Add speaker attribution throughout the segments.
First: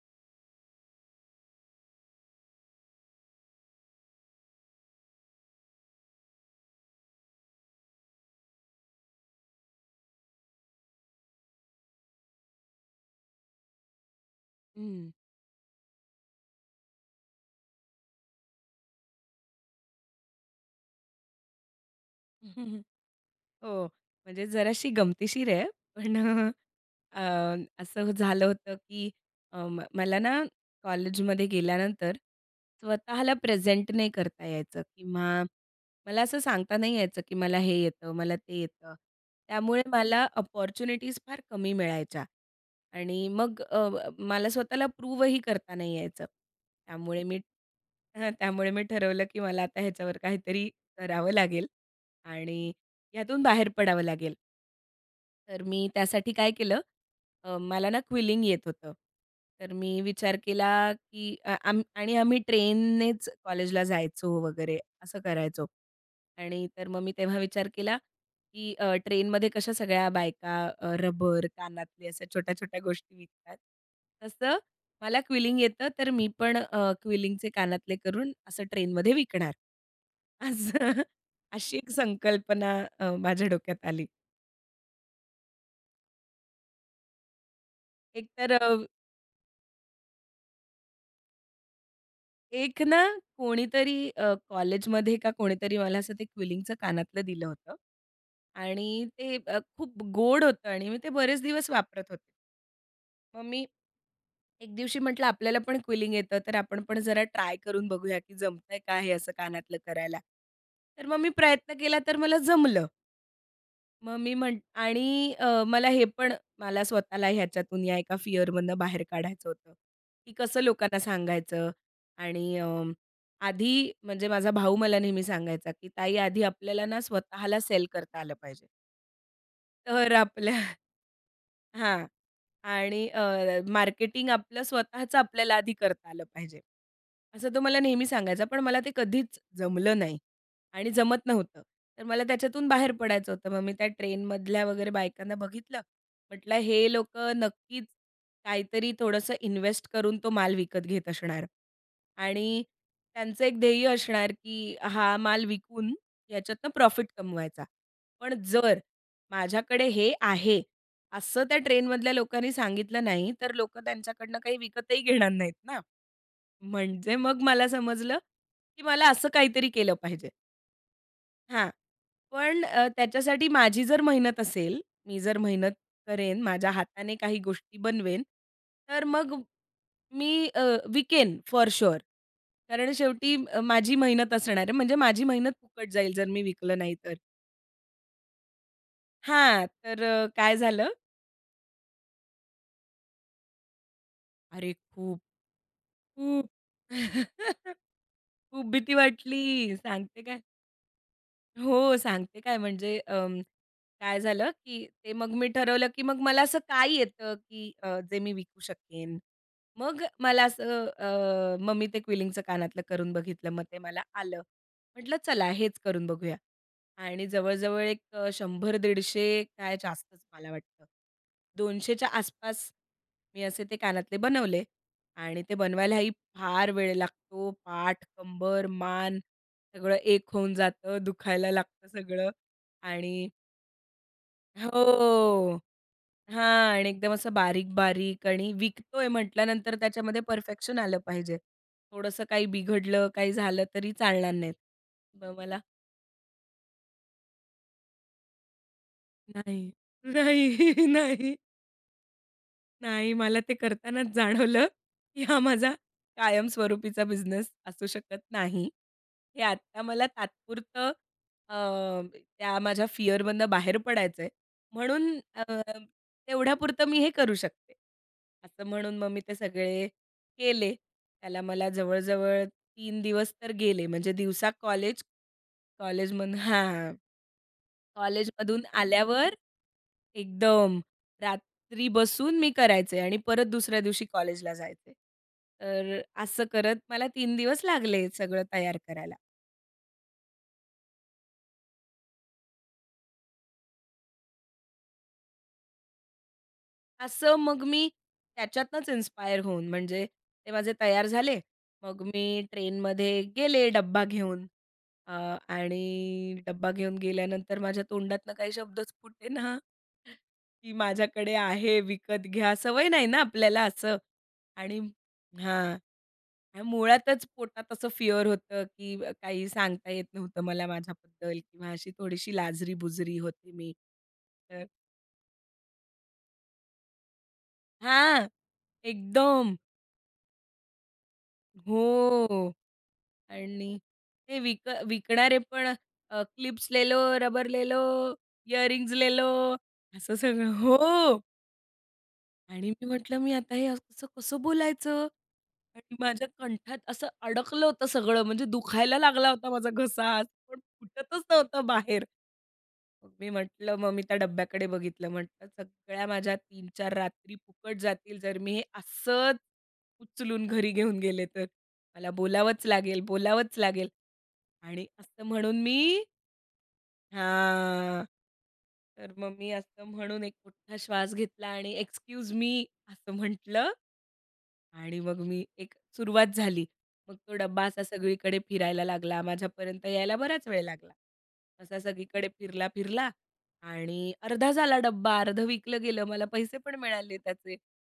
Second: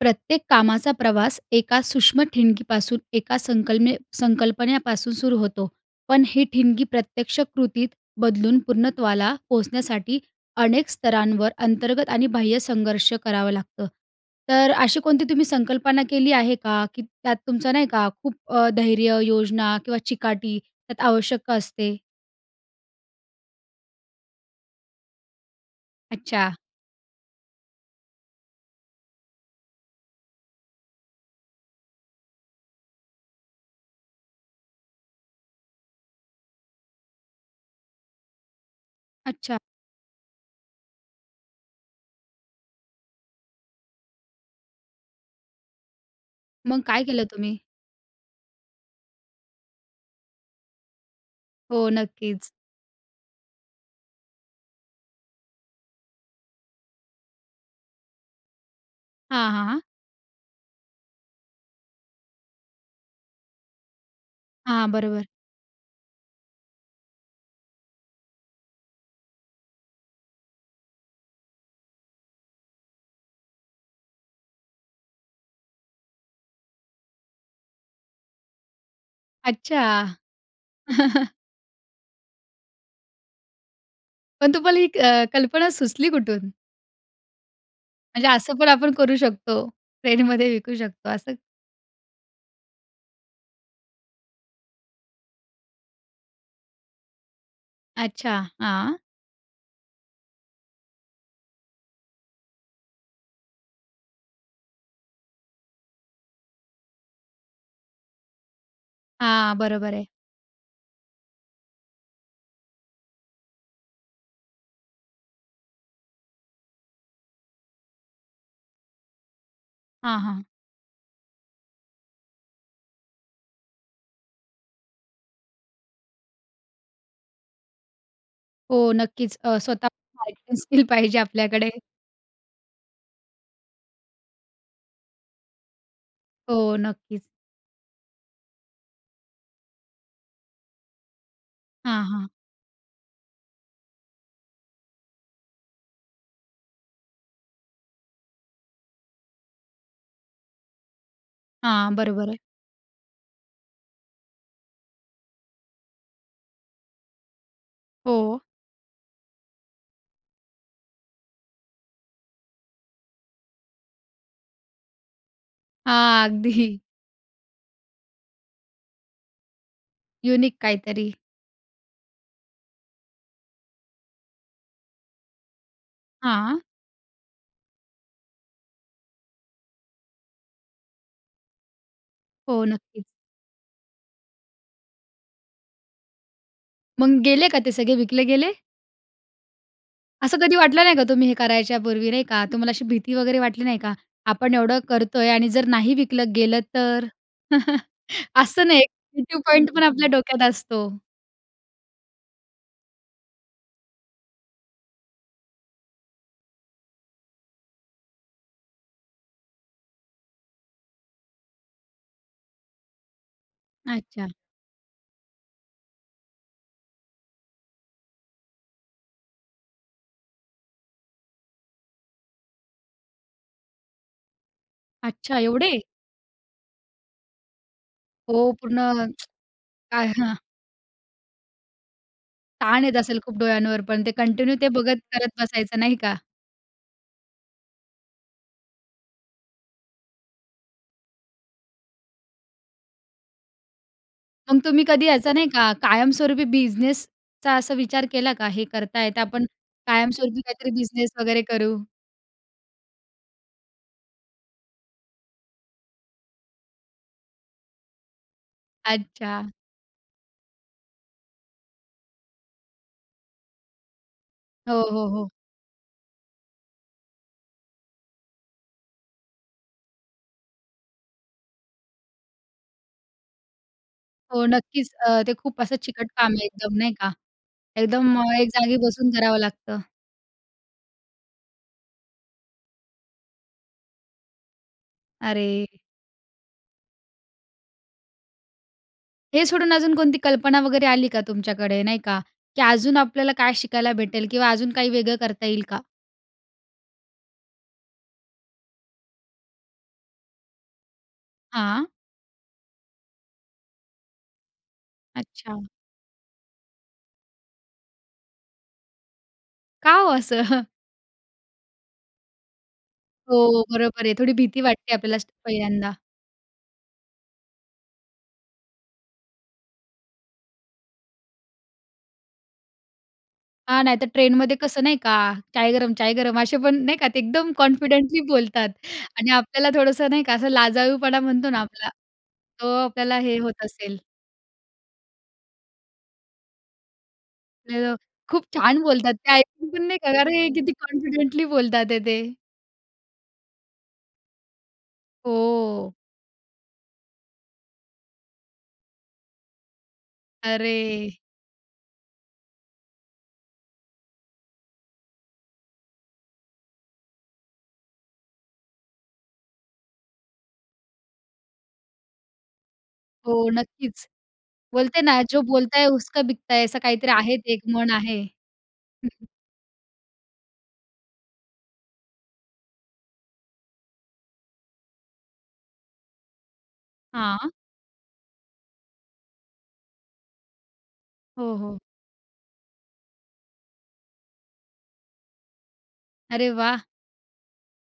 Speaker 1: प्रत्येक कामाचा प्रवास एका सूक्ष्म ठिणगीपासून, एका संकलने संकल्पनेपासून सुरू होतो. पण ही ठिणगी प्रत्यक्ष कृतीत बदलून पूर्णत्वाला पोहोचण्यासाठी, अनेक स्तरांवर अंतर्गत आणि बाह्य संघर्ष करावं लागतं. तर अशी
Speaker 2: हं.
Speaker 1: कोणती तुम्ही संकल्पना केली आहे का, की त्यात तुमचं नाही का खूप अ, धैर्य, योजना किंवा चिकाटी त्यात आवश्यक असते?
Speaker 2: हो. म्हणजे जराशी गमतीशीर आहे पण अ,
Speaker 1: अच्छा.
Speaker 2: अ, असं झालं होतं की अ, मला ना कॉलेजमध्ये गेल्यानंतर स्वतःला प्रेझेंट नाही करता यायचं किंवा मला असं सांगता नाही यायचं, की मला हे येतं मला ते येतं.
Speaker 1: अच्छा.
Speaker 2: त्यामुळे मला अपॉर्च्युनिटीज फार कमी मिळायच्या आणि मग अ, ब मला स्वतःला प्रूवही करता नाही यायचं.
Speaker 1: मग काय
Speaker 2: त्यामुळे
Speaker 1: केलं
Speaker 2: मी
Speaker 1: तुम्ही?
Speaker 2: हं त्यामुळे मी ठरवलं की मला आता ह्याच्यावर काहीतरी करावं लागेल
Speaker 1: हो नक्कीच.
Speaker 2: आणि यातून बाहेर पडावं लागेल. तर मी त्यासाठी काय केलं, अ, मला ना, क्विलिंग येत होतं.
Speaker 1: हां, हां,
Speaker 2: तर
Speaker 1: हां.
Speaker 2: मी विचार केला की अ, अं, आणि आम्ही ट्रेननेच कॉलेजला जायचो वगैरे
Speaker 1: हां,
Speaker 2: असं
Speaker 1: बरोबर.
Speaker 2: करायचो. आणि तर मग मी तेव्हा विचार केला की अ, ट्रेनमध्ये कशा सगळ्या बायका अ, रबर कानातले अशा छोट्या-छोट्या गोष्टी विकतात. तसं मला क्विलिंग येतं. तर मी पण अ, क्विलिंगचे कानातले करून असं ट्रेनमध्ये विकणार.
Speaker 1: अच्छा.
Speaker 2: असं अशी एक संकल्पना अ, माझ्या डोक्यात आली.
Speaker 1: पण तुम्हाला ही अ, कल्पना सुचली कुठून?
Speaker 2: एक
Speaker 1: म्हणजे
Speaker 2: तर
Speaker 1: असं पण
Speaker 2: अ
Speaker 1: आपण करू शकतो, ट्रेनमध्ये विकू शकतो असं,
Speaker 2: एक ना कोणीतरी अ, कॉलेजमध्ये का कोणीतरी मला असं ते क्विलिंगचं कानातलं दिलं होतं.
Speaker 1: अच्छा, हां.
Speaker 2: आणि ते अ, खूप गोड होतं आणि मी ते बरेच दिवस वापरत होते. मग मी एक दिवशी म्हटलं आपल्याला पण क्विलिंग येतं. तर आपण पण जरा ट्राय करून बघूया की जमतंय का हे असं
Speaker 1: हां
Speaker 2: कानातलं
Speaker 1: बरोबर आहे.
Speaker 2: करायला. तर मग मी प्रयत्न केला तर मला जमलं. मग मी म्हंट आणि अ, मला हे पण मला स्वतःला ह्याच्यातून या एका फिअर मधनं बाहेर काढायचं होतं.
Speaker 1: हां,
Speaker 2: की
Speaker 1: हां.
Speaker 2: कसं लोकांना सांगायचं आणि अ, आधी म्हणजे माझा भाऊ मला नेहमी सांगायचा की ताई आधी आपल्याला ना स्वतःला सेल करता आलं पाहिजे.
Speaker 1: हो नक्कीच अ, स्वतः
Speaker 2: तर आपल्या
Speaker 1: [unintelligible] पाहिजे आपल्याकडे.
Speaker 2: हां आणि अ, मार्केटिंग आपलं स्वतःचं आपल्याला आधी करता आलं पाहिजे,
Speaker 1: हो नक्कीच.
Speaker 2: असं तो मला नेहमी सांगायचा, पण मला ते कधीच जमलं नाही आणि जमत नव्हतं. तर
Speaker 1: हां,
Speaker 2: मला
Speaker 1: हां.
Speaker 2: त्याच्यातून बाहेर पडायचं होतं, मग मी त्या ट्रेनमधल्या वगैरे बायकांना बघितलं, म्हटलं हे लोकं नक्कीच काहीतरी थोडंसं इन्वेस्ट करून तो माल विकत घेत असणार
Speaker 1: हां बरोबर आहे.
Speaker 2: आणि त्यांचं एक ध्येय असणार की हा माल विकून याच्यातनं प्रॉफिट कमवायचा. पण
Speaker 1: हो.
Speaker 2: जर माझ्याकडे हे आहे असं त्या ट्रेनमधल्या लोकांनी सांगितलं नाही. तर लोकं त्यांच्याकडनं काही विकतही घेणार नाहीत ना,
Speaker 1: हां अगदी.
Speaker 2: म्हणजे मग मला समजलं की मला असं काहीतरी केलं पाहिजे.
Speaker 1: युनिक काहीतरी.
Speaker 2: हां. पण त्याच्यासाठी माझी जर मेहनत असेल, मी जर मेहनत करेन,
Speaker 1: हां.
Speaker 2: माझ्या हाताने काही गोष्टी बनवेन. तर मग मी अ, विकेन फॉर शुअर
Speaker 1: हो,
Speaker 2: कारण
Speaker 1: नक्कीच.
Speaker 2: शेवटी अ, माझी मेहनत असणार आहे. म्हणजे माझी मेहनत फुकट जाईल, जर मी विकलं नाही तर.
Speaker 1: मग गेले का ते सगळे विकले गेले?
Speaker 2: हां, तर
Speaker 1: असं
Speaker 2: काय
Speaker 1: कधी वाटलं
Speaker 2: झालं
Speaker 1: नाही का तुम्ही हे करायच्या पूर्वी नाही का, तुम्हाला अशी भीती वगैरे वाटली नाही का? आपण
Speaker 2: अरे!
Speaker 1: एवढं
Speaker 2: खूप,
Speaker 1: करतो आहे आणि जर नाही विकलं
Speaker 2: खूप.
Speaker 1: गेलं तर?
Speaker 2: खूप
Speaker 1: असं नाही,
Speaker 2: भीती
Speaker 1: एक तो
Speaker 2: वाटली,
Speaker 1: पॉइंटपण आपल्या
Speaker 2: सांगते काय.
Speaker 1: डोक्यात असतो.
Speaker 2: हो, सांगते काय म्हणजे अं, काय झालं की ते मग मी ठरवलं की मग मला असं काय येतं की अ, जे मी विकू शकेन? मग मला असं अ, मग मी ते क्विलिंगचं कानातलं करून बघितलं. मग ते मला
Speaker 1: अच्छा.
Speaker 2: आलं, म्हटलं चला हेच करून बघूया आणि जवळ-जवळ एक अ, 100-150 काय जास्तच मला वाटतं 200 च्या आसपास मी असे ते कानातले बनवले.
Speaker 1: अच्छा,
Speaker 2: आणि ते
Speaker 1: एवढे?
Speaker 2: बनवायलाही फार वेळ लागतो, पाठ
Speaker 1: हो,
Speaker 2: कंबर
Speaker 1: पूर्ण
Speaker 2: मान सगळं
Speaker 1: काय
Speaker 2: एक
Speaker 1: हां.
Speaker 2: होऊन जातं, दुखायला लागतं सगळं
Speaker 1: ताण येत असेल
Speaker 2: आणि
Speaker 1: खूप डोळ्यांवर पण ते कंटिन्यू ते बघत करत
Speaker 2: हो.
Speaker 1: बसायचं, नाही का?
Speaker 2: हां आणि एकदम असं बारीक-बारीक आणि विकतो आहे म्हटल्यानंतर त्याच्यामध्ये परफेक्शन आलं पाहिजे. थोडंसं काही बिघडलं काही झालं तरी चालणार नाहीत.
Speaker 1: मग तुम्ही कधी
Speaker 2: म
Speaker 1: यायचं नाही
Speaker 2: मला,
Speaker 1: का कायमस्वरूपी बिझनेसचा असा विचार केला का? हे करता येता पण
Speaker 2: नाही,
Speaker 1: कायमस्वरूपी काहीतरी
Speaker 2: नाही,
Speaker 1: बिझनेस
Speaker 2: नाही.
Speaker 1: वगैरे करू?
Speaker 2: नाही, मला ते करतानाच जाणवलं, की हा माझा कायमस्वरूपीचा बिझनेस असू शकत नाही, हे
Speaker 1: अच्छा.
Speaker 2: आता मला तात्पुरतं अ, त्या माझ्या फिअरमधनं बाहेर पडायचं आहे,
Speaker 1: हो,
Speaker 2: म्हणून
Speaker 1: हो, हो.
Speaker 2: अ, अं, तेवढ्यापुरतं मी हे करू शकते. असं म्हणून मग मी ते सगळे केले, त्याला मला जवळ-जवळ तीन दिवस तर गेले, म्हणजे
Speaker 1: हो,
Speaker 2: दिवसा
Speaker 1: नक्कीच.
Speaker 2: कॉलेज,
Speaker 1: अ, ते खूप असं चिकट काम
Speaker 2: कॉलेजमधनं
Speaker 1: आहे, एकदम
Speaker 2: हां.
Speaker 1: नाही का, एकदम अ, एक
Speaker 2: कॉलेजमधून
Speaker 1: जागी बसून
Speaker 2: आल्यावर,
Speaker 1: करावं लागतं.
Speaker 2: एकदम रात्री बसून मी करायचे आणि परत दुसऱ्या दिवशी कॉलेजला जायचे.
Speaker 1: अरे!
Speaker 2: तर असं करत, मला तीन दिवस लागले, सगळं तयार करायला.
Speaker 1: हे सोडून अजून कोणती कल्पना वगैरे आली का तुमच्याकडे, नाही का, की अजून आपल्याला काय शिकायला भेटेल किंवा अजून काही वेगळं करता येईल का?
Speaker 2: असं, मग मी त्याच्यातनंच इन्स्पायर होऊन, म्हणजे ते माझे तयार झाले.
Speaker 1: हां.
Speaker 2: मग मी ट्रेनमध्ये गेले, डब्बा घेऊन अ
Speaker 1: अच्छा.
Speaker 2: आणि डब्बा घेऊन गेल्यानंतर माझ्या तोंडातनं काही शब्दच फुटेना
Speaker 1: का हो असं?
Speaker 2: की माझ्याकडे आहे, विकत घ्या. सवय नाही ना आपल्याला
Speaker 1: हो,
Speaker 2: असं
Speaker 1: बरोबर आहे, थोडी भीती
Speaker 2: आणि
Speaker 1: वाटते आपल्याला असं
Speaker 2: हां.
Speaker 1: पहिल्यांदा.
Speaker 2: मुळातच पोटात असं फिअर होतं, की काही सांगता येत नव्हतं मला माझ्याबद्दल किंवा अशी थोडीशी लाजरी-बुजरी होते मी.
Speaker 1: हां, नाहीतर ट्रेनमध्ये
Speaker 2: तर
Speaker 1: कसं नाही का, चाय गरम-चाय गरम, असे पण नाही का, ते एकदम कॉन्फिडेंटली
Speaker 2: हां,
Speaker 1: बोलतात आणि
Speaker 2: एकदम.
Speaker 1: आपल्याला थोडंसं नाही का, असं लजाळूपणा म्हणतो ना आपला
Speaker 2: हो.
Speaker 1: तो आपल्याला हे होत
Speaker 2: आणि
Speaker 1: असेल.
Speaker 2: ते विक विकणारे अ, पण क्लिप्स लेलो, रबर लेलो,
Speaker 1: [unintelligible] खूप छान
Speaker 2: इयरिंग
Speaker 1: बोलतात
Speaker 2: लेलो,
Speaker 1: ते, ऐकून पण नाही
Speaker 2: असं
Speaker 1: का अरे!
Speaker 2: सगळं
Speaker 1: किती
Speaker 2: हो.
Speaker 1: कॉन्फिडेंटली बोलतात आहेत ते.
Speaker 2: आणि मी म्हंटलं मी आता हे असं कसं, कसं बोलायचं
Speaker 1: हो.
Speaker 2: आणि माझ्या कंठात असं अडकलं होतं सगळं, म्हणजे दुखायला लागला होता माझा घसा. [unintelligible] पण
Speaker 1: अरे!
Speaker 2: फुटतच नव्हतं बाहेर. मी म्हंटलं, मग मी त्या डब्याकडे बघितलं. म्हटलं सगळ्या माझ्या 3-4 रात्री फुकट जातील, जर मी असंच उचलून घरी घेऊन गेले तर. मला बोलावंच लागेल,
Speaker 1: हो,
Speaker 2: बोलावंच लागेल
Speaker 1: नक्कीच.
Speaker 2: आणि
Speaker 1: बोलते ना,
Speaker 2: असं
Speaker 1: "जो
Speaker 2: म्हणून
Speaker 1: बोलता है,
Speaker 2: मी
Speaker 1: उसका बिकता है" असं काहीतरी आहे ते, एक म्हण
Speaker 2: हां,
Speaker 1: आहे. हं,
Speaker 2: तर
Speaker 1: हं.
Speaker 2: मग मी असं म्हणून एक मोठा श्वास घेतला आणि "एक्सक्यूज मी", असं म्हंटलं आणि मग मी एक सुरुवात झाली. मग तो
Speaker 1: हां.
Speaker 2: डब्बा असा सगळीकडे फिरायला लागला, माझ्यापर्यंत यायला बराच वेळ लागला.
Speaker 1: हो, हो.
Speaker 2: असा सगळीकडे फिरला-फिरला आणि अर्धा झाला डब्बा, अर्धं विकलं गेलं, मला
Speaker 1: अरे
Speaker 2: पैसे पण
Speaker 1: वाह!
Speaker 2: मिळाले त्याचे.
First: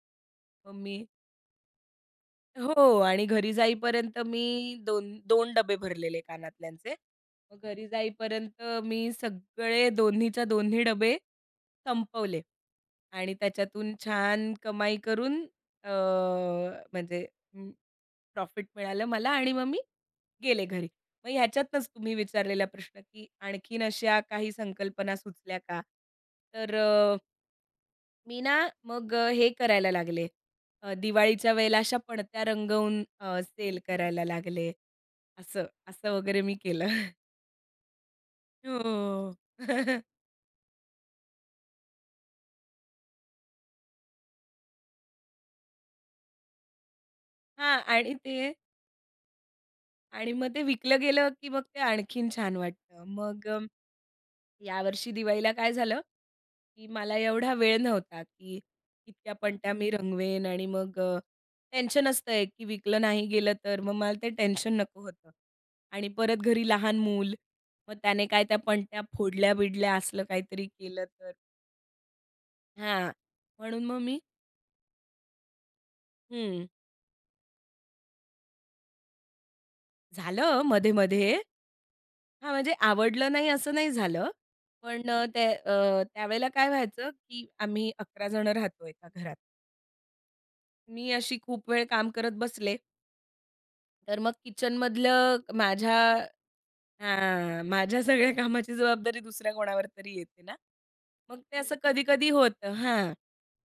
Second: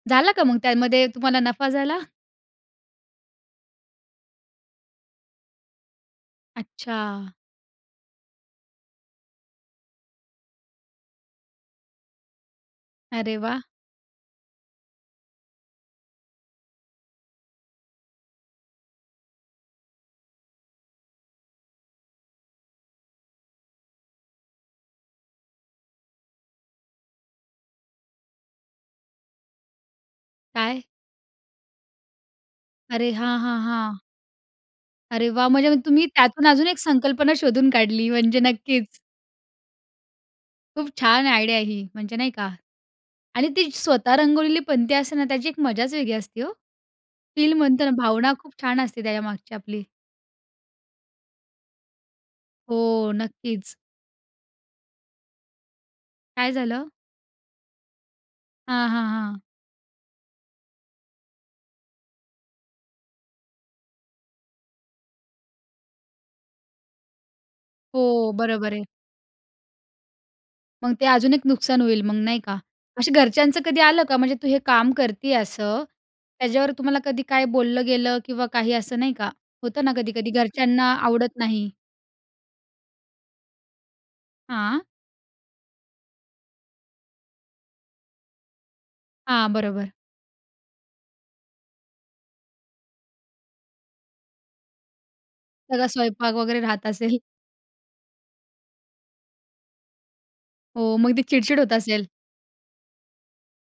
Speaker 1: झाला का मग?
Speaker 2: मग मी
Speaker 1: त्यामध्ये तुम्हाला नफा झाला?
Speaker 2: हो. आणि घरी जाईपर्यंत मी 2 2 डब्बे भरलेले कानातल्यांचे.
Speaker 1: अच्छा.
Speaker 2: मग घरी जाईपर्यंत मी सगळे दोन्हीच्या दोन्ही डबे, संपवले आणि
Speaker 1: अरे वाह!
Speaker 2: त्याच्यातून छान कमाई करून अ, म्हणजे अं, प्रॉफिट मिळालं मला आणि मग मी गेले घरी. मग ह्याच्यातनच तुम्ही विचारलेला प्रश्न, की आणखीन अशा काही संकल्पना सुचल्या का? तर अ मी ना मग अ, हे करायला लागले
Speaker 1: काय?
Speaker 2: अ, दिवाळीच्या वेळेला अशा पणत्या रंगवून
Speaker 1: अरे! हां,
Speaker 2: अ,
Speaker 1: हां,
Speaker 2: सेल
Speaker 1: हां.
Speaker 2: करायला लागले.
Speaker 1: अरे वाह!
Speaker 2: असं,
Speaker 1: म्हणजे मग तुम्ही
Speaker 2: असं वगैरे
Speaker 1: त्यातून
Speaker 2: मी
Speaker 1: अजून एक
Speaker 2: केलं.
Speaker 1: संकल्पना शोधून काढली म्हणजे नक्कीच.
Speaker 2: हो.
Speaker 1: खूप छान आयडिया आहे ही, म्हणजे नाही का? आणि ती स्वतः रंगवलेली पणती असते ना त्याची एक मजाच वेगळी असते हो. फील
Speaker 2: हां.
Speaker 1: म्हणतो ना
Speaker 2: आणि
Speaker 1: भावना
Speaker 2: ते
Speaker 1: खूप छान असते त्याच्यामागची आपली.
Speaker 2: आणि मग ते विकलं गेलं, की मग ते आणखीन छान वाटतं.
Speaker 1: हो.
Speaker 2: मग अ,
Speaker 1: नक्कीच.
Speaker 2: यावर्षी दिवाळीला काय झालं,
Speaker 1: काय
Speaker 2: की
Speaker 1: झालं?
Speaker 2: मला एवढा वेळ नव्हता, की
Speaker 1: हां, हां,
Speaker 2: इतक्या
Speaker 1: हां.
Speaker 2: पणत्या मी रंगवेन आणि मग अ, टेन्शन असतं एक, की विकलं नाही गेलं तर मग मला ते टेन्शन नको होतं. आणि परत घरी लहान मूल. मग त्याने
Speaker 1: हो.
Speaker 2: काय त्या
Speaker 1: बरोबर आहे.
Speaker 2: पणत्या फोडल्या-बिडल्या असलं काहीतरी
Speaker 1: मग
Speaker 2: केलं
Speaker 1: ते
Speaker 2: तर?
Speaker 1: अजून एक नुकसान होईल मग नाही का? अशी
Speaker 2: हां.
Speaker 1: घरच्यांचं कधी
Speaker 2: म्हणून मग
Speaker 1: आलं का,
Speaker 2: मी
Speaker 1: म्हणजे तू हे काम करती असं
Speaker 2: हं.
Speaker 1: त्याच्यावर तुम्हाला कधी काय बोललं गेलं? किंवा काही असं नाही का? होतं ना कधी-कधी
Speaker 2: झालं
Speaker 1: घरच्यांना
Speaker 2: मध्ये-मध्ये
Speaker 1: आवडत नाही.
Speaker 2: हां. म्हणजे आवडलं नाही असं नाही झालं,
Speaker 1: हां.
Speaker 2: पण अ, त्या अ, त्यावेळेला काय व्हायचं, की आम्ही 11 जण राहतो एका घरात.
Speaker 1: हां. बरोबर.
Speaker 2: मी अशी खूप वेळ काम करत बसले. तर मग किचनमधलं
Speaker 1: सगळा
Speaker 2: माझ्या
Speaker 1: स्वयंपाक वगैरे राहत असेल.
Speaker 2: हां, माझ्या सगळ्या कामाची जबाबदारी दुसऱ्या कोणावर तरी येते ना.
Speaker 1: हो, मग ते
Speaker 2: मग ते
Speaker 1: चिड-चिड होत
Speaker 2: असं
Speaker 1: असेल.
Speaker 2: कधी-कधी होतं. हां,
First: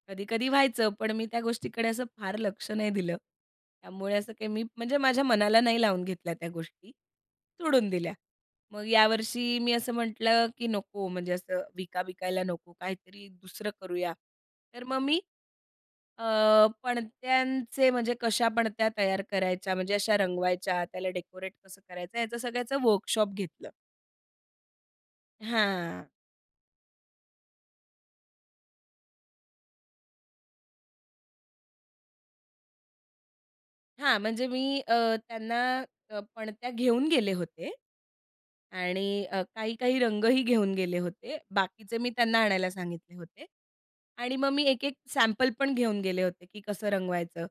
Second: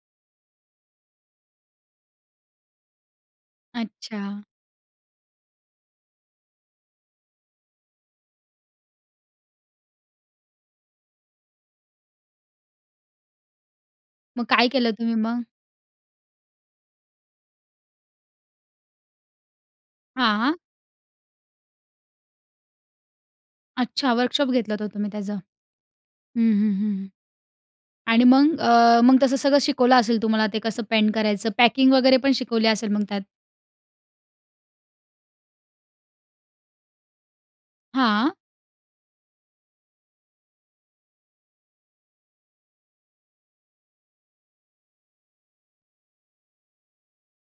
Speaker 2: कधी-कधी व्हायचं, पण मी त्या गोष्टीकडे असं फार लक्ष नाही दिलं. त्यामुळे असं
Speaker 1: अच्छा.
Speaker 2: काही मी, म्हणजे माझ्या मनाला नाही लावून घेतल्या त्या गोष्टी, सोडून दिल्या. मग यावर्षी मी असं म्हटलं की नको म्हणजे असं विका विकायला नको, काहीतरी दुसरं करूया.
Speaker 1: मग काय
Speaker 2: तर
Speaker 1: केलं
Speaker 2: मग
Speaker 1: तुम्ही
Speaker 2: मी
Speaker 1: मग?
Speaker 2: अ, पणत्यांचे, म्हणजे कशा पणत्या तयार करायच्या? म्हणजे अशा
Speaker 1: हां.
Speaker 2: रंगवायच्या, त्याला डेकोरेट कसं करायचं? याचं सगळ्याचं वर्कशॉप घेतलं.
Speaker 1: अच्छा वर्कशॉप घेतला तर तुम्ही त्याचं.
Speaker 2: हां.
Speaker 1: हं, हं, हं आणि मग अ, मग तसं सगळं शिकवलं असेल तुम्हाला ते कसं पेंट करायचं, पॅकिंग वगैरे पण शिकवली असेल मग त्यात?
Speaker 2: हां, म्हणजे मी अ, त्यांना अ, पणत्या घेऊन गेले होते.
Speaker 1: हां.
Speaker 2: आणि अ, काही-काही रंगही घेऊन गेले होते, बाकीचे मी त्यांना आणायला सांगितले होते आणि मग मी एक-एक सॅम्पल पण घेऊन गेले होते की कसं रंगवायचं.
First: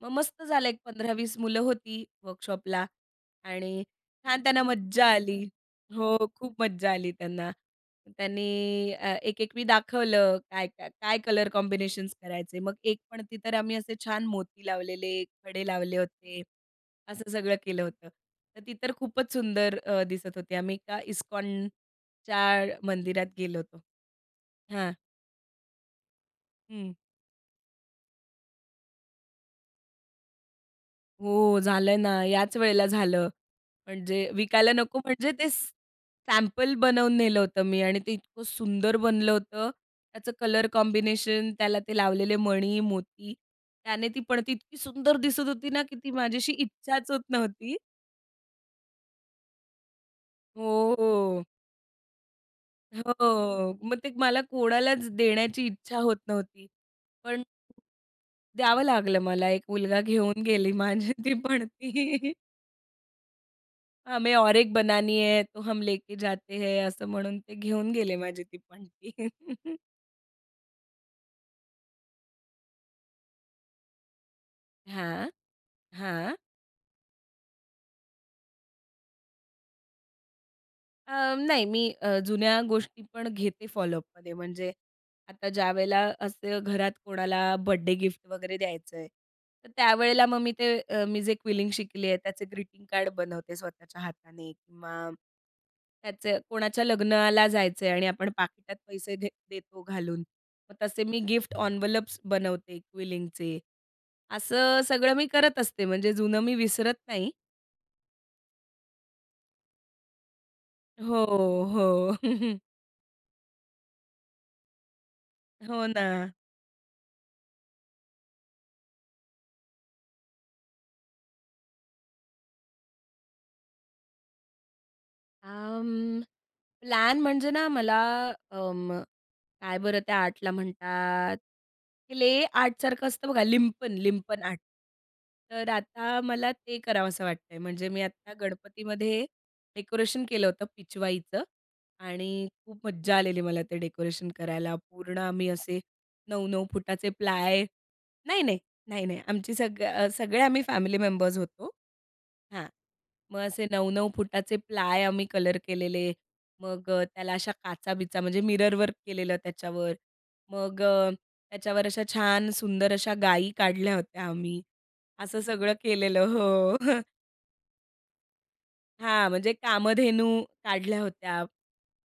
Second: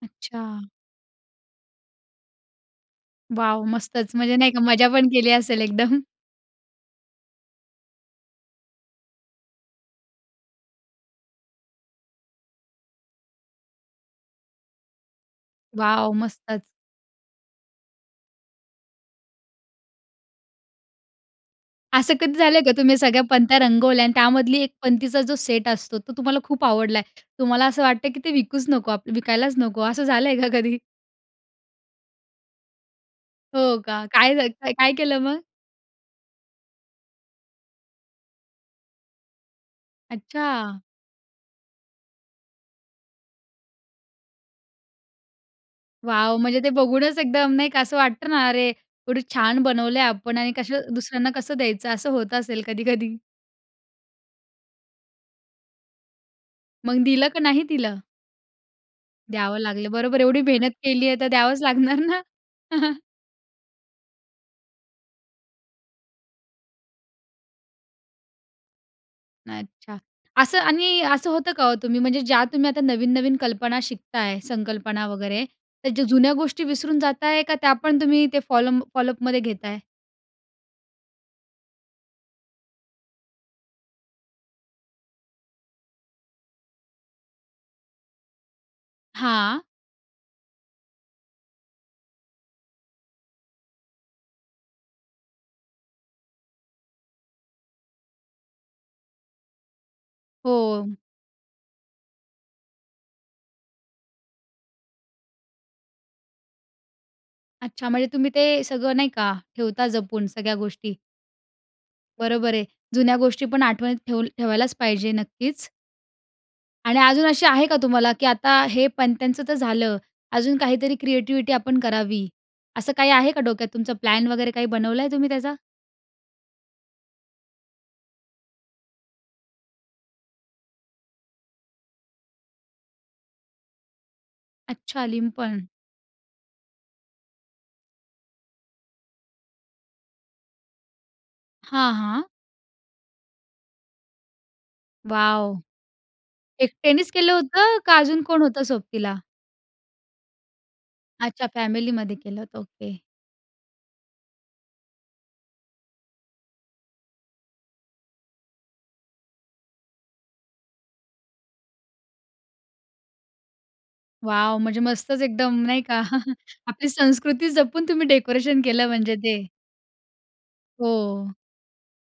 Speaker 2: मग मस्त झालं
Speaker 1: अच्छा.
Speaker 2: एक 15-20 मुलं होती, वर्कशॉपला
Speaker 1: वाव
Speaker 2: आणि
Speaker 1: मस्तच! म्हणजे
Speaker 2: छान
Speaker 1: नाही का
Speaker 2: त्यांना
Speaker 1: मजा
Speaker 2: मज्जा
Speaker 1: पण केली
Speaker 2: आली,
Speaker 1: असेल एकदम.
Speaker 2: हो खूप मज्जा आली त्यांना अ, त्यांनी एक-एक मी दाखवलं काय, काय काय कलर कॉम्बिनेशन्स करायचे, मग एक पणती तर आम्ही असे छान मोती लावलेले, खडे लावले
Speaker 1: वाव
Speaker 2: होते,
Speaker 1: मस्तच!
Speaker 2: असं सगळं केलं होतं. तर ती तर खूपच अ, सुंदर दिसत होती. आम्ही एका
Speaker 1: असं कधी झालं आहे का
Speaker 2: इस्कॉनच्या
Speaker 1: तुम्ही सगळ्या
Speaker 2: मंदिरात गेलो
Speaker 1: पंत्या
Speaker 2: होतो.
Speaker 1: रंगवल्या आणि त्यामधली एक
Speaker 2: हां.
Speaker 1: पंतीचा जो सेट असतो, तो तुम्हाला खूप
Speaker 2: हं.
Speaker 1: आवडला आहे. तुम्हाला असं वाटतं की ते विकूच नको आपलं विकायलाच नको, असं झालं आहे का कधी?
Speaker 2: हो, झालंय ना, याच वेळेला झालं.
Speaker 1: हो का?
Speaker 2: म्हणजे
Speaker 1: काय झाल,
Speaker 2: विकायला
Speaker 1: काय
Speaker 2: नको
Speaker 1: केलं
Speaker 2: म्हणजे
Speaker 1: मग?
Speaker 2: ते सॅ सॅम्पल बनवून नेलं होतं मी आणि ते इतकं सुंदर बनलं होतं. त्याचं कलर
Speaker 1: अच्छा.
Speaker 2: कॉम्बिनेशन, त्याला ते लावलेले मणी, मोती त्याने ती पणती इतकी सुंदर दिसत होती ना की ती माझी
Speaker 1: वाव!
Speaker 2: अशी
Speaker 1: म्हणजे ते
Speaker 2: इच्छाच
Speaker 1: बघूनच
Speaker 2: होत
Speaker 1: एकदम नाही
Speaker 2: नव्हती.
Speaker 1: असं वाटतं ना, अरे, एवढी छान बनवल्या आपण आणि कशा
Speaker 2: हो,
Speaker 1: दुसऱ्यांना
Speaker 2: हो.
Speaker 1: कसं द्यायचं? असं होत असेल कधी-कधी.
Speaker 2: हो, मग ते मला कोणालाच देण्याची इच्छा होत नव्हती.
Speaker 1: मग दिलं का
Speaker 2: पण,
Speaker 1: नाही तिला?
Speaker 2: द्यावं लागलं मला
Speaker 1: द्यावं
Speaker 2: एक
Speaker 1: लागलं,
Speaker 2: मुलगा
Speaker 1: बरोबर एवढी
Speaker 2: घेऊन
Speaker 1: मेहनत
Speaker 2: गेला
Speaker 1: केली
Speaker 2: माझी
Speaker 1: आहे तर
Speaker 2: ती
Speaker 1: द्यावंच लागणार ना?
Speaker 2: पणती. हमें और एक बनानी है, तो हम लेके जाते हैं. असं म्हणून ते घेऊन गेले माझी ती पणती.
Speaker 1: नाही अच्छा, असं आणि असं होतं का हो? तुम्ही म्हणजे ज्या तुम्ही आता नवीन-नवीन कल्पना शिकताय संकल्पना
Speaker 2: हां,
Speaker 1: वगैरे तर जु जुन्या
Speaker 2: हां.
Speaker 1: गोष्टी विसरून जात आहे, का त्या पण तुम्ही ते फॉलो फॉलोअपमध्ये घेताय?
Speaker 2: अंम नाही, मी अ, जुन्या गोष्टी पण घेते फॉलोअपमध्ये म्हणजे, आता ज्यावेळेला असं घरात कोणाला बर्थडे गिफ्ट वगैरे द्यायचं आहे.
Speaker 1: हां.
Speaker 2: तर त्यावेळेला मग मी ते अ, मी जे क्विलिंग शिकली आहे त्याचे ग्रीटिंग कार्ड बनवते स्वतःच्या हाताने किंवा त्याचे कोणाच्या लग्नाला जायचं आहे आणि आपण पाकिटात पैसे दे देतो घालून मग
Speaker 1: हो.
Speaker 2: तसे मी गिफ्ट एन्व्हलप्स बनवते क्विलिंगचे असं सगळं मी करत असते म्हणजे जुनं मी विसरत नाही.
Speaker 1: अच्छा, म्हणजे तुम्ही ते सगळं नाही का? ठेवता जपून सगळ्या गोष्टी.
Speaker 2: हो, हो.
Speaker 1: बरोबर आहे. जुन्या गोष्टी पण आठवणीत ठेव ठेवायलाचं पाहिजे. नक्कीच.
Speaker 2: हो ना.
Speaker 1: आणि अजून अशी आहे का तुम्हाला? की आता हे पणत्यांचं तर झालं, अजून काहीतरी क्रिएटीव्हीटी आपण करावी असं काही आहे का डोक्यात, तुमचा प्लॅन वगैरे काही बनवलाय तुम्ही त्याचा?
Speaker 2: अं, प्लॅन म्हणजे ना मला अं, काय बरं त्या आर्टला म्हणतात? क्लेआर्ट सारखं असतं बघा लिंपन, लिंपन आर्ट.
Speaker 1: अच्छा, लिंपण.
Speaker 2: तर आता मला ते करावंसं वाटतंय. म्हणजे मी आता गणपतीमध्ये डेकोरेशन केलं होतं पिचवाईचं
Speaker 1: हां, हां.
Speaker 2: आणि खूप मज्जा आलेली मला ते डेकोरेशन करायला. पूर्ण आम्ही
Speaker 1: वॉव!
Speaker 2: असे 9-9 फूट चे
Speaker 1: एकट्यानेचं केलं
Speaker 2: प्लाय
Speaker 1: होतं, का अजून कोण
Speaker 2: नाही-नाही,
Speaker 1: होतं सोबतीला?
Speaker 2: नाही-नाही. आमची अ, सगळ सगळे आम्ही फॅमिली मेंबर्स
Speaker 1: अच्छा,
Speaker 2: होतो
Speaker 1: फॅमिली मध्ये केलं होत
Speaker 2: हां.
Speaker 1: ओके.
Speaker 2: मग असे 9-9 फूट चे प्लाय आम्ही कलर केलेले. मग त्याला अशा काचाबिचा म्हणजे मिररवर्क केलेलं, त्याच्यावर. मग त्याच्यावर अशा छान सुंदर अशा गायी काढल्या होत्या
Speaker 1: वॉव!
Speaker 2: आम्ही
Speaker 1: म्हणजे मस्तच
Speaker 2: असं
Speaker 1: एकदम
Speaker 2: सगळं
Speaker 1: नाही का?
Speaker 2: केलेलं हो.
Speaker 1: आपली
Speaker 2: हं.
Speaker 1: संस्कृती जपून तुम्ही डेकोरेशन केलं म्हणजे
Speaker 2: हां.
Speaker 1: ते.
Speaker 2: म्हणजे कामधेनू काढल्या
Speaker 1: हो.
Speaker 2: होत्या.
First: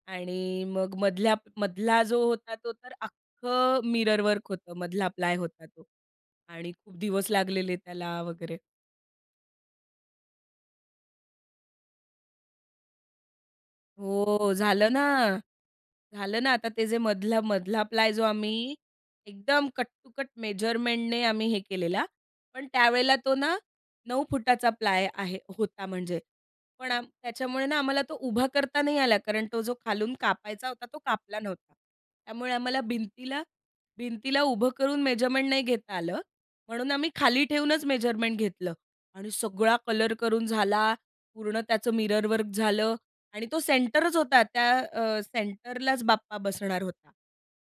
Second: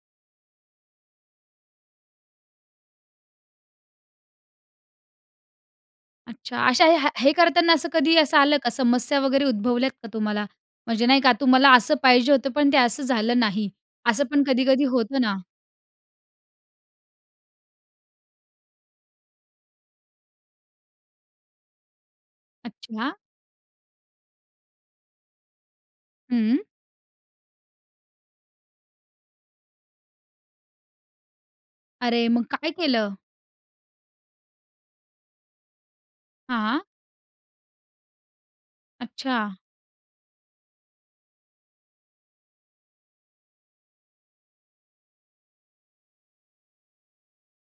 Speaker 2: आणि मग मधल्या मधला जो होता तो तर अख्खं मिररवर्क होतं, मधला प्लाय होता तो.
Speaker 1: अच्छा.
Speaker 2: आणि
Speaker 1: अशा
Speaker 2: खूप
Speaker 1: हे
Speaker 2: दिवस
Speaker 1: हे करताना
Speaker 2: लागलेले
Speaker 1: असं कधीही
Speaker 2: त्याला
Speaker 1: असं
Speaker 2: वगैरे.
Speaker 1: आलं का? समस्या वगैरे, उद्भवल्यात का तुम्हाला? म्हणजे नाही का तुम्हाला असं पाहिजे होतं पण ते असं झालं नाही. असं पण
Speaker 2: हो
Speaker 1: कधी-कधी
Speaker 2: झालं ना.
Speaker 1: होतं ना.
Speaker 2: झालं ना आता ते जे मधला मधला प्लाय जो आम्ही एकदम कट टू कट मेजरमेंटने आम्ही हे केलेला. पण
Speaker 1: अच्छा.
Speaker 2: त्यावेळेला तो ना 9फूट चा प्लाय आहे होता म्हणजे,
Speaker 1: हं.
Speaker 2: पण त्याच्यामुळे ना आम्हाला तो उभा करता नाही आला. कारण तो जो खालून कापायचा होता तो कापला नव्हता
Speaker 1: अरे मग
Speaker 2: त्यामुळे
Speaker 1: काय
Speaker 2: आम्हाला
Speaker 1: केलं?
Speaker 2: भिंतीला, भिंतीला उभं करून मेजरमेंट नाही घेता आलं.
Speaker 1: हां.
Speaker 2: म्हणून आम्ही खाली ठेवूनच मेजरमेंट घेतलं आणि
Speaker 1: अच्छा.
Speaker 2: सगळा कलर करून झाला, पूर्ण त्याचं मिररवर्क झालं आणि तो सेंटरच होता, त्या अ, सेंटरलाच बाप्पा बसणार होता.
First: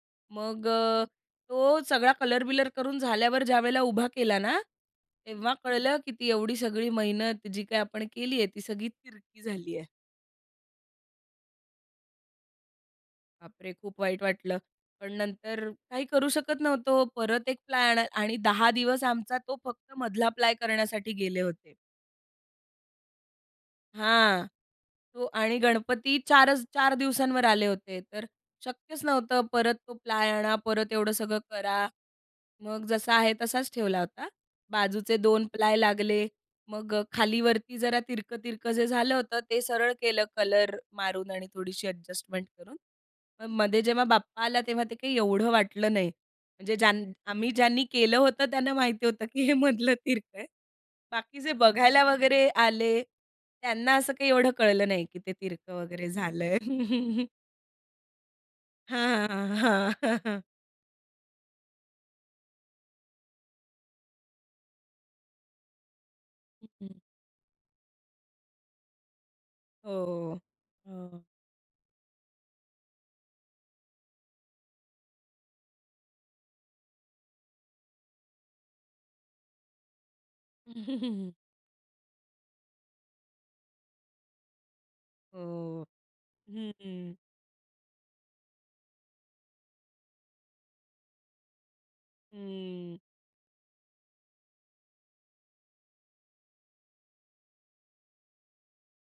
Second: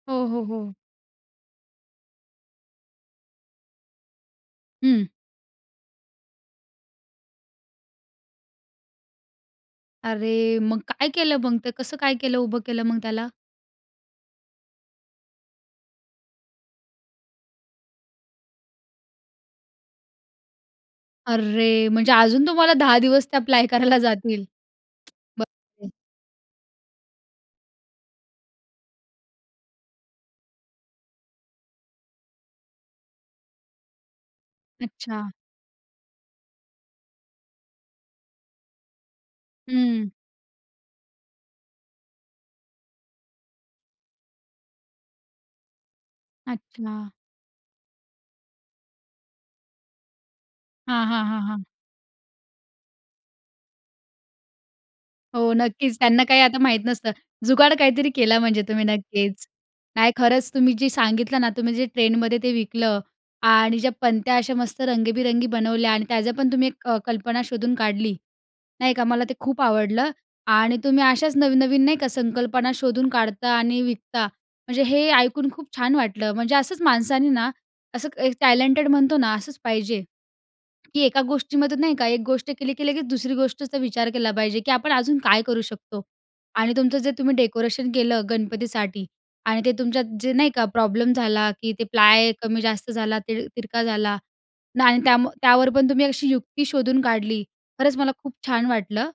Speaker 1: हो, हो,
Speaker 2: मग
Speaker 1: हो.
Speaker 2: अ, तो सगळा कलर-बिलर करून झाल्यावर ज्यावेळेला उभा केला ना,
Speaker 1: हं.
Speaker 2: तेव्हा कळलं की ती एवढी सगळी मेहनत जी काही आपण केली आहे ती सगळी तिरकी झाली आहे.
Speaker 1: अरे! मग काय केलं मग, ते कसं काय केलं उभं केलं मग त्याला?
Speaker 2: बापरे! खूप वाईट वाटलं. पण नंतर काही करू शकत नव्हतो, परत 1 प्लॅन आणि 10 दिवस आमचा तो फक्त मधला प्लाय करण्यासाठी गेले होते.
Speaker 1: अरे! म्हणजे अजून तुम्हाला 10 दिवस ते अप्लाय करायला जातील?
Speaker 2: हां. तो
Speaker 1: बरं.
Speaker 2: आणि
Speaker 1: [unintelligible]
Speaker 2: गणपती 4च, 4 दिवसांवर आले होते तर, शक्यच नव्हतं परत तो प्लाय आणा परत एवढं सगळं करा, मग जसा आहे तसाच ठेवला होता. बाजूचे
Speaker 1: अच्छा.
Speaker 2: 2 प्लाय लागले. मग खालीवरती जरा तिरकं-तिरकं जे झालं होतं ते सरळ
Speaker 1: हं.
Speaker 2: केलं कलर मारून आणि थोडीशी ॲडजस्टमेंट करून, मग मध्ये जेव्हा बाप्पा आला तेव्हा ते काही एवढं वाटलं नाही. म्हणजे ज्या
Speaker 1: अच्छा.
Speaker 2: आम्ही ज्यांनी केलं होतं त्यांना माहिती होतं की हे मधलं तिरकं आहे.
Speaker 1: हां, हां,
Speaker 2: बाकी
Speaker 1: हां,
Speaker 2: जे
Speaker 1: हां.
Speaker 2: बघायला वगैरे आले. त्यांना असं काही एवढं कळलं नाही की ते
Speaker 1: हो
Speaker 2: तिरकं
Speaker 1: नक्कीच
Speaker 2: वगैरे
Speaker 1: त्यांना काही
Speaker 2: झालंय.
Speaker 1: आता माहीत नसतं. जुगाड काहीतरी केलं म्हणजे तुम्ही,
Speaker 2: हां,
Speaker 1: नक्कीच.
Speaker 2: हां, हां, हां.
Speaker 1: नाही खरंच तुम्ही जे सांगितलं ना, तुम्ही जे ट्रेनमध्ये ते विकलं आणि ज्या पणत्या अशा मस्त रंगबिरंगी बनवल्या आणि त्याझं पण तुम्ही एक
Speaker 2: [unintelligible]
Speaker 1: कल्पना शोधून काढली. नाही का? मला ते खूप आवडलं
Speaker 2: हो,
Speaker 1: आणि तुम्ही
Speaker 2: हो.
Speaker 1: अशाच नवनवीन नाही का संकल्पना शोधून काढता आणि विकता. म्हणजे हे ऐकून खूप छान वाटलं म्हणजे असंच माणसांनी ना असं एक टॅलेंटेड म्हणतो ना, असंच पाहिजे की एका गोष्टीमध्ये नाही का एक गोष्ट केली की लगेच दुसरी गोष्टचं तर विचार केला पाहिजे की आपण अजून काय करू
Speaker 2: हो,
Speaker 1: शकतो?
Speaker 2: हं,
Speaker 1: आणि तुमचं जे
Speaker 2: हं.
Speaker 1: तुम्ही डेकोरेशन केलं गणपतीसाठी आणि ते तुमच्यात जे नाही का प्रॉब्लेम झाला की ते प्लाय कमी-जास्त
Speaker 2: हम्म.
Speaker 1: झाला, ते तिरका झाला, आणि त्यामुळे त्यावर पण तुम्ही अशी युक्ती शोधून काढली. खरंच मला खूप छान वाटलं.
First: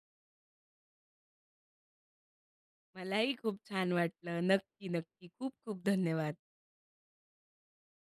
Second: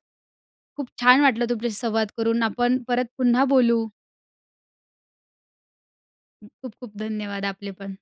Speaker 1: खूप छान वाटलं तुमच्याशी संवाद करून. आपण परत
Speaker 2: मलाही
Speaker 1: पुन्हा
Speaker 2: खूप
Speaker 1: बोलू.
Speaker 2: छान वाटलं. नक्की-नक्की. खूप-खूप धन्यवाद.
Speaker 1: खूप-खूप धन्यवाद आपले पण.